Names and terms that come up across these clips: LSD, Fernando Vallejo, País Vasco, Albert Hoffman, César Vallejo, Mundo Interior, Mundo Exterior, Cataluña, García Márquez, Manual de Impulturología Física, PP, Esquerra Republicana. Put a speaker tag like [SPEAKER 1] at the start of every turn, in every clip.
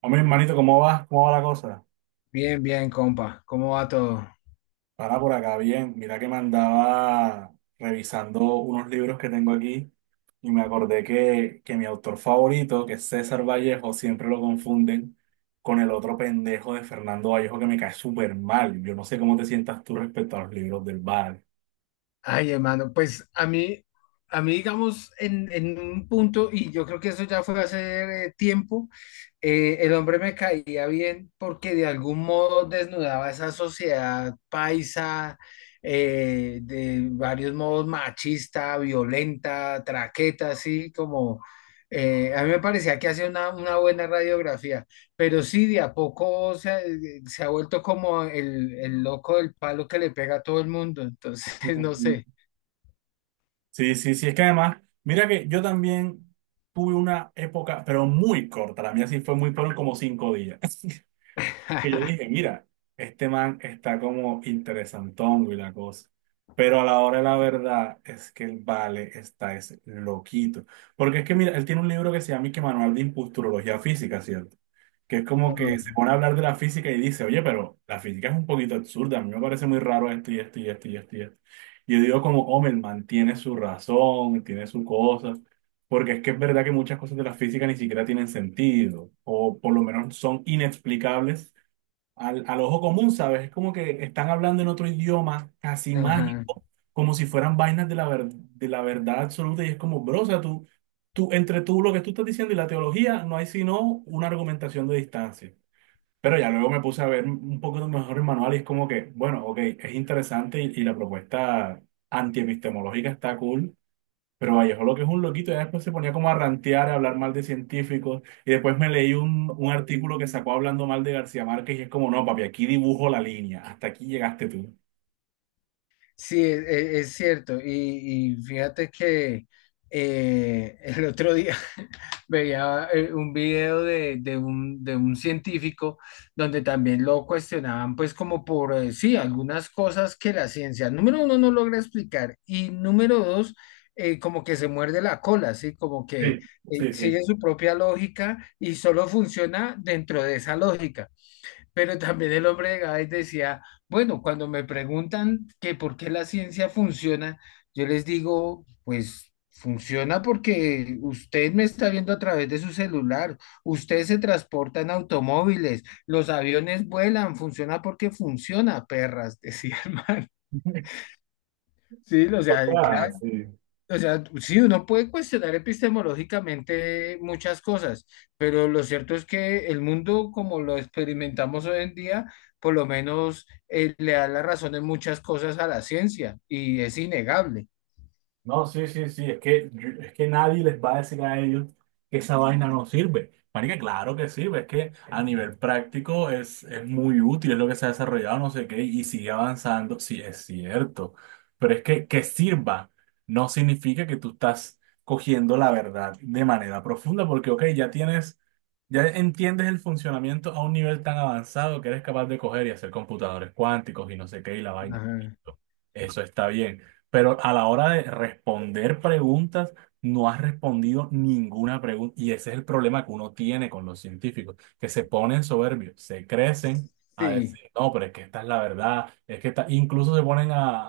[SPEAKER 1] Hombre, hermanito, ¿cómo vas? ¿Cómo va la cosa?
[SPEAKER 2] Bien, bien, compa. ¿Cómo va todo?
[SPEAKER 1] Para por acá, bien. Mira que me andaba revisando unos libros que tengo aquí y me acordé que mi autor favorito, que es César Vallejo, siempre lo confunden con el otro pendejo de Fernando Vallejo que me cae súper mal. Yo no sé cómo te sientas tú respecto a los libros del Val.
[SPEAKER 2] Ay, hermano, pues a mí, digamos, en un punto, y yo creo que eso ya fue hace tiempo, el hombre me caía bien porque de algún modo desnudaba esa sociedad paisa, de varios modos machista, violenta, traqueta, así como, a mí me parecía que hacía una buena radiografía. Pero sí, de a poco se ha vuelto como el loco del palo que le pega a todo el mundo. Entonces,
[SPEAKER 1] Ujú.
[SPEAKER 2] no sé.
[SPEAKER 1] Sí, sí, sí, es que además, mira que yo también tuve una época, pero muy corta, la mía sí fue muy, fueron como 5 días. Que yo dije, mira, este man está como interesantón y la cosa. Pero a la hora de la verdad es que el Vale está es loquito. Porque es que, mira, él tiene un libro que se llama y que Manual de Impulturología Física, ¿cierto? Que es como
[SPEAKER 2] Ah.
[SPEAKER 1] que se pone a hablar de la física y dice, oye, pero la física es un poquito absurda, a mí me parece muy raro esto y esto y esto y esto y esto. Y yo digo como, hombre, el man tiene su razón, tiene su cosa. Porque es que es verdad que muchas cosas de la física ni siquiera tienen sentido, o por lo menos son inexplicables al ojo común, ¿sabes? Es como que están hablando en otro idioma casi
[SPEAKER 2] Ajá.
[SPEAKER 1] mágico, como si fueran vainas de de la verdad absoluta y es como, bro, o sea, tú, entre tú, lo que tú estás diciendo y la teología, no hay sino una argumentación de distancia. Pero ya luego me puse a ver un poco mejor el manual y es como que, bueno, ok, es interesante y la propuesta antiepistemológica está cool, pero Vallejo lo que es un loquito, ya después se ponía como a rantear, a hablar mal de científicos, y después me leí un artículo que sacó hablando mal de García Márquez, y es como, no, papi, aquí dibujo la línea, hasta aquí llegaste tú.
[SPEAKER 2] Sí, es cierto. Y fíjate que el otro día veía un video de de un científico donde también lo cuestionaban, pues como por, sí, algunas cosas que la ciencia, número uno, no logra explicar y número dos, como que se muerde la cola, ¿sí? Como que
[SPEAKER 1] Sí, sí, sí.
[SPEAKER 2] sigue su propia lógica y solo funciona dentro de esa lógica. Pero también el hombre de Gades decía, bueno, cuando me preguntan que por qué la ciencia funciona, yo les digo, pues funciona porque usted me está viendo a través de su celular, usted se transporta en automóviles, los aviones vuelan, funciona porque funciona, perras, decía el man. Sí, o
[SPEAKER 1] O
[SPEAKER 2] sea,
[SPEAKER 1] sea,
[SPEAKER 2] claro,
[SPEAKER 1] sí.
[SPEAKER 2] o sea, sí, uno puede cuestionar epistemológicamente muchas cosas, pero lo cierto es que el mundo como lo experimentamos hoy en día, por lo menos le da la razón en muchas cosas a la ciencia y es innegable.
[SPEAKER 1] No, sí, sí, sí, es que nadie les va a decir a ellos que esa vaina no sirve. Marica, claro que sirve, es que a nivel práctico es muy útil, es lo que se ha desarrollado, no sé qué, y sigue avanzando, sí, es cierto. Pero es que sirva no significa que tú estás cogiendo la verdad de manera profunda, porque, ok, ya entiendes el funcionamiento a un nivel tan avanzado que eres capaz de coger y hacer computadores cuánticos y no sé qué y la vaina.
[SPEAKER 2] Ajá.
[SPEAKER 1] Eso está bien. Pero a la hora de responder preguntas, no has respondido ninguna pregunta. Y ese es el problema que uno tiene con los científicos, que se ponen soberbios, se crecen a
[SPEAKER 2] Sí.
[SPEAKER 1] decir, no, pero es que esta es la verdad. Es que esta-". Incluso se ponen a,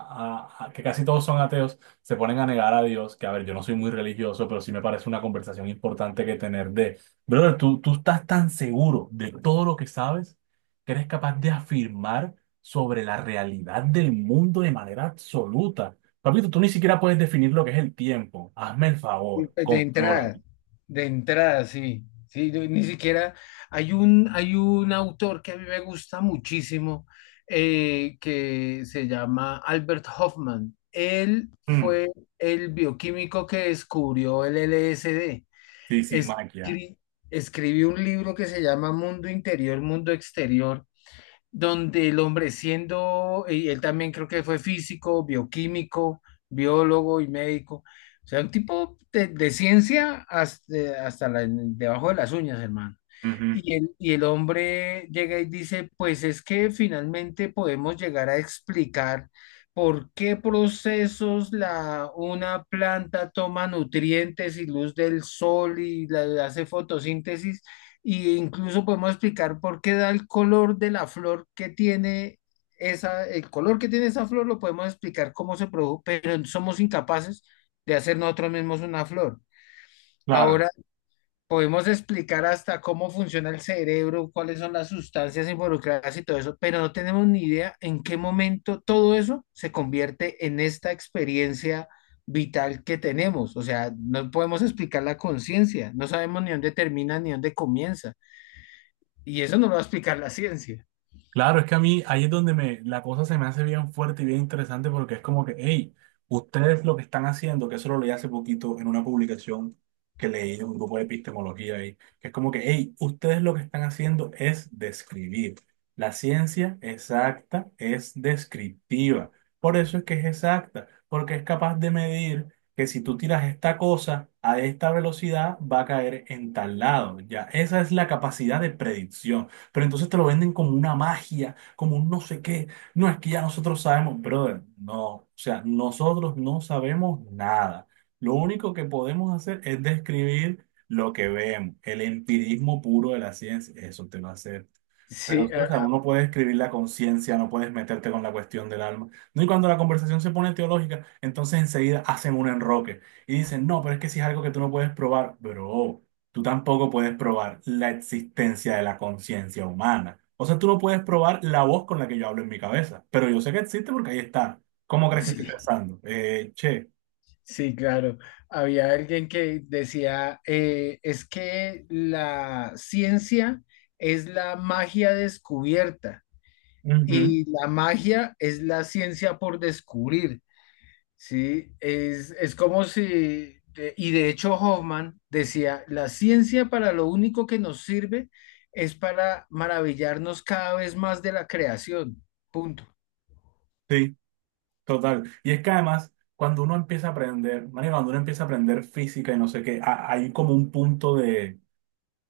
[SPEAKER 1] a- a- que casi todos son ateos, se ponen a negar a Dios, que a ver, yo no soy muy religioso, pero sí me parece una conversación importante que tener de. Brother, tú estás tan seguro de todo lo que sabes que eres capaz de afirmar sobre la realidad del mundo de manera absoluta. Papito, tú ni siquiera puedes definir lo que es el tiempo. Hazme el favor,
[SPEAKER 2] De
[SPEAKER 1] contrólate.
[SPEAKER 2] entrada, de entrada, sí. Sí, yo ni siquiera hay hay un autor que a mí me gusta muchísimo que se llama Albert Hoffman. Él
[SPEAKER 1] Mm,
[SPEAKER 2] fue el bioquímico que descubrió el LSD.
[SPEAKER 1] sí, sí, maquia.
[SPEAKER 2] Escri- escribió un libro que se llama Mundo Interior, Mundo Exterior donde el hombre siendo, y él también creo que fue físico, bioquímico, biólogo y médico, o sea, un tipo de ciencia hasta, debajo de las uñas, hermano.
[SPEAKER 1] Ujú.
[SPEAKER 2] Y el hombre llega y dice, pues es que finalmente podemos llegar a explicar por qué procesos una planta toma nutrientes y luz del sol y hace fotosíntesis y incluso podemos explicar por qué da el color de la flor que tiene esa, el color que tiene esa flor lo podemos explicar cómo se produjo, pero somos incapaces de hacer nosotros mismos una flor.
[SPEAKER 1] Claro.
[SPEAKER 2] Ahora podemos explicar hasta cómo funciona el cerebro, cuáles son las sustancias involucradas y todo eso, pero no tenemos ni idea en qué momento todo eso se convierte en esta experiencia vital que tenemos. O sea, no podemos explicar la conciencia, no sabemos ni dónde termina ni dónde comienza. Y eso no lo va a explicar la ciencia.
[SPEAKER 1] Claro, es que a mí ahí es donde me, la cosa se me hace bien fuerte y bien interesante porque es como que, hey, ustedes lo que están haciendo, que eso lo leí hace poquito en una publicación que leí de un grupo de epistemología ahí, que es como que, hey, ustedes lo que están haciendo es describir. La ciencia exacta es descriptiva. Por eso es que es exacta, porque es capaz de medir que si tú tiras esta cosa a esta velocidad, va a caer en tal lado. Ya, esa es la capacidad de predicción, pero entonces te lo venden como una magia, como un no sé qué. No, es que ya nosotros sabemos, brother, no, o sea, nosotros no sabemos nada. Lo único que podemos hacer es describir lo que vemos, el empirismo puro de la ciencia, eso te lo hace, pero
[SPEAKER 2] Sí,
[SPEAKER 1] sí, o sea, uno puede escribir la conciencia, no puedes meterte con la cuestión del alma. No, y cuando la conversación se pone teológica, entonces enseguida hacen un enroque y dicen, no, pero es que si es algo que tú no puedes probar, bro, tú tampoco puedes probar la existencia de la conciencia humana. O sea, tú no puedes probar la voz con la que yo hablo en mi cabeza, pero yo sé que existe porque ahí está. ¿Cómo crees que estoy
[SPEAKER 2] sí,
[SPEAKER 1] pensando? Che,
[SPEAKER 2] sí, claro. Había alguien que decía, es que la ciencia es la magia descubierta
[SPEAKER 1] ujú,
[SPEAKER 2] y la magia es la ciencia por descubrir. Sí, es como si, y de hecho Hoffman decía, la ciencia para lo único que nos sirve es para maravillarnos cada vez más de la creación. Punto.
[SPEAKER 1] sí, total. Y es que además cuando uno empieza a aprender, María, cuando uno empieza a aprender física y no sé qué, hay como un punto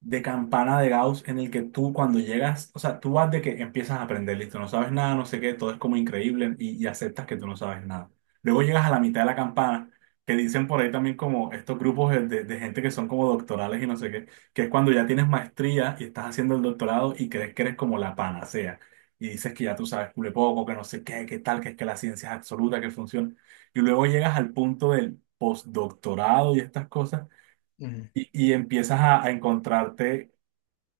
[SPEAKER 1] de campana de Gauss en el que tú cuando llegas, o sea, tú vas de que empiezas a aprender, listo, no sabes nada, no sé qué, todo es como increíble y aceptas que tú no sabes nada. Luego llegas a la mitad de la campana, que dicen por ahí también como estos grupos de, de gente que son como doctorales y no sé qué, que es cuando ya tienes maestría y estás haciendo el doctorado y crees que eres como la panacea. Y dices que ya tú sabes cule poco, que no sé qué, qué tal, que es que la ciencia es absoluta, que funciona. Y luego llegas al punto del postdoctorado y estas cosas
[SPEAKER 2] Ujú.
[SPEAKER 1] y empiezas a encontrarte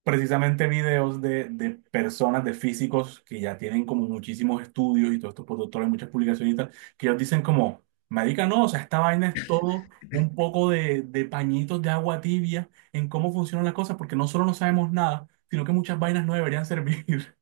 [SPEAKER 1] precisamente videos de personas, de físicos que ya tienen como muchísimos estudios y todos estos productores, muchas publicaciones y tal, que ellos dicen como, marica, no, o sea, esta vaina es todo un poco de pañitos de agua tibia en cómo funcionan las cosas, porque no solo no sabemos nada, sino que muchas vainas no deberían servir.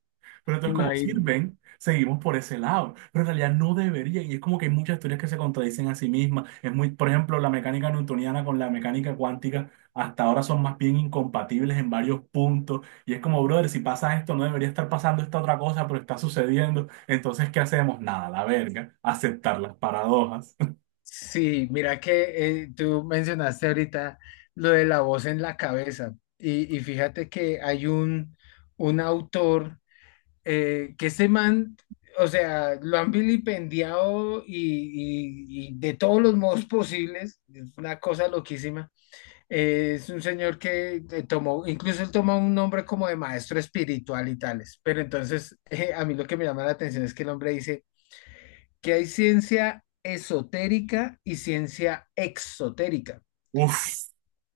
[SPEAKER 1] Pero entonces como
[SPEAKER 2] Imagínate.
[SPEAKER 1] sirven, seguimos por ese lado. Pero en realidad no deberían. Y es como que hay muchas teorías que se contradicen a sí mismas. Es muy, por ejemplo, la mecánica newtoniana con la mecánica cuántica hasta ahora son más bien incompatibles en varios puntos. Y es como, brother, si pasa esto, no debería estar pasando esta otra cosa, pero está sucediendo. Entonces, ¿qué hacemos? Nada, la verga. Aceptar las paradojas.
[SPEAKER 2] Sí, mira que tú mencionaste ahorita lo de la voz en la cabeza y fíjate que hay un autor que ese man, o sea, lo han vilipendiado y de todos los modos posibles, es una cosa loquísima. Es un señor que tomó, incluso él tomó un nombre como de maestro espiritual y tales, pero entonces a mí lo que me llama la atención es que el hombre dice que hay ciencia esotérica y ciencia exotérica,
[SPEAKER 1] Uf,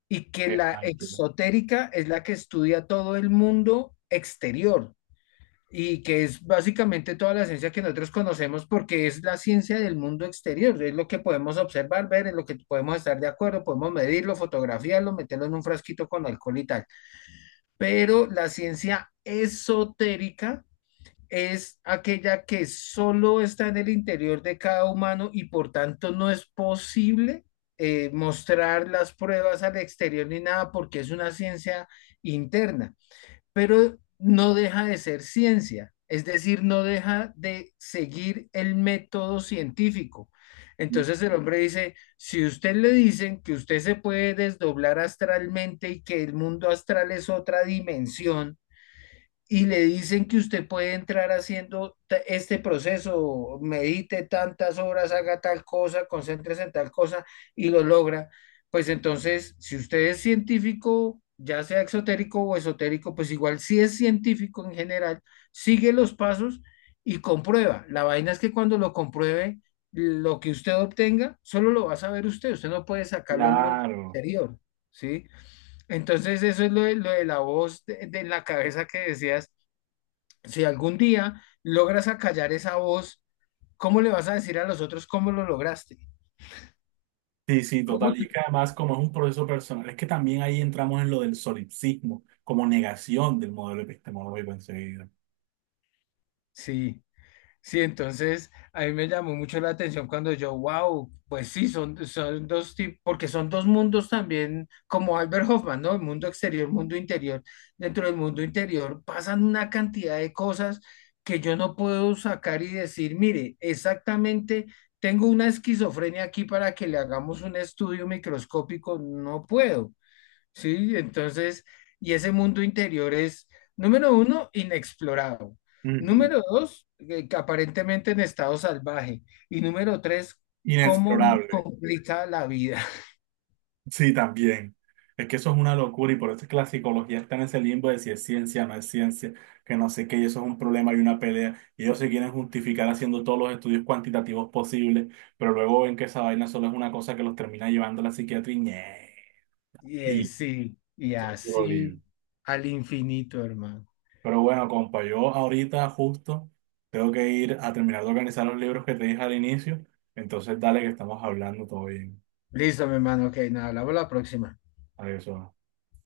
[SPEAKER 2] y que
[SPEAKER 1] qué
[SPEAKER 2] la
[SPEAKER 1] máquina.
[SPEAKER 2] exotérica es la que estudia todo el mundo exterior, y que es básicamente toda la ciencia que nosotros conocemos porque es la ciencia del mundo exterior, es lo que podemos observar, ver, es lo que podemos estar de acuerdo, podemos medirlo, fotografiarlo, meterlo en un frasquito con alcohol y tal. Pero la ciencia esotérica es aquella que solo está en el interior de cada humano y por tanto no es posible mostrar las pruebas al exterior ni nada porque es una ciencia interna, pero no deja de ser ciencia, es decir, no deja de seguir el método científico. Entonces el hombre dice, si usted le dicen que usted se puede desdoblar astralmente y que el mundo astral es otra dimensión, y le dicen que usted puede entrar haciendo este proceso, medite tantas horas, haga tal cosa, concéntrese en tal cosa y lo logra, pues entonces, si usted es científico, ya sea exotérico o esotérico, pues igual si es científico en general, sigue los pasos y comprueba. La vaina es que cuando lo compruebe, lo que usted obtenga, solo lo va a saber usted, usted no puede sacarlo al mundo
[SPEAKER 1] Claro.
[SPEAKER 2] exterior, ¿sí? Entonces, eso es lo de la voz de la cabeza que decías si algún día logras acallar esa voz, ¿cómo le vas a decir a los otros cómo lo lograste?
[SPEAKER 1] Sí, sí,
[SPEAKER 2] ¿Cómo
[SPEAKER 1] total. Y
[SPEAKER 2] te-
[SPEAKER 1] es que además, como es un proceso personal, es que también ahí entramos en lo del solipsismo, como negación del modelo epistemológico enseguida.
[SPEAKER 2] Sí, sí, entonces a mí me llamó mucho la atención cuando yo, wow, pues sí, son dos tipos, porque son dos mundos también, como Albert Hoffman, ¿no? El mundo exterior, mundo interior. Dentro del mundo interior pasan una cantidad de cosas que yo no puedo sacar y decir, mire, exactamente. Tengo una esquizofrenia aquí para que le hagamos un estudio microscópico, no puedo. Sí, entonces, y ese mundo interior es, número uno, inexplorado.
[SPEAKER 1] Ujú.
[SPEAKER 2] Número dos, que aparentemente en estado salvaje. Y número tres, cómo nos
[SPEAKER 1] Inexplorable.
[SPEAKER 2] complica la vida.
[SPEAKER 1] Sí, también. Es que eso es una locura y por eso es que la psicología está en ese limbo de si es ciencia, no es ciencia, que no sé qué, y eso es un problema y una pelea. Y ellos se quieren justificar haciendo todos los estudios cuantitativos posibles, pero luego ven que esa vaina solo es una cosa que los termina llevando a la psiquiatría y ñe,
[SPEAKER 2] Y
[SPEAKER 1] y
[SPEAKER 2] sí, y
[SPEAKER 1] eso es puro lío.
[SPEAKER 2] así al infinito, hermano.
[SPEAKER 1] Pero bueno, compa, yo ahorita justo tengo que ir a terminar de organizar los libros que te dije al inicio, entonces dale que estamos hablando todo bien.
[SPEAKER 2] Listo, mi hermano, ok, nada, hablamos la próxima.
[SPEAKER 1] Adiós.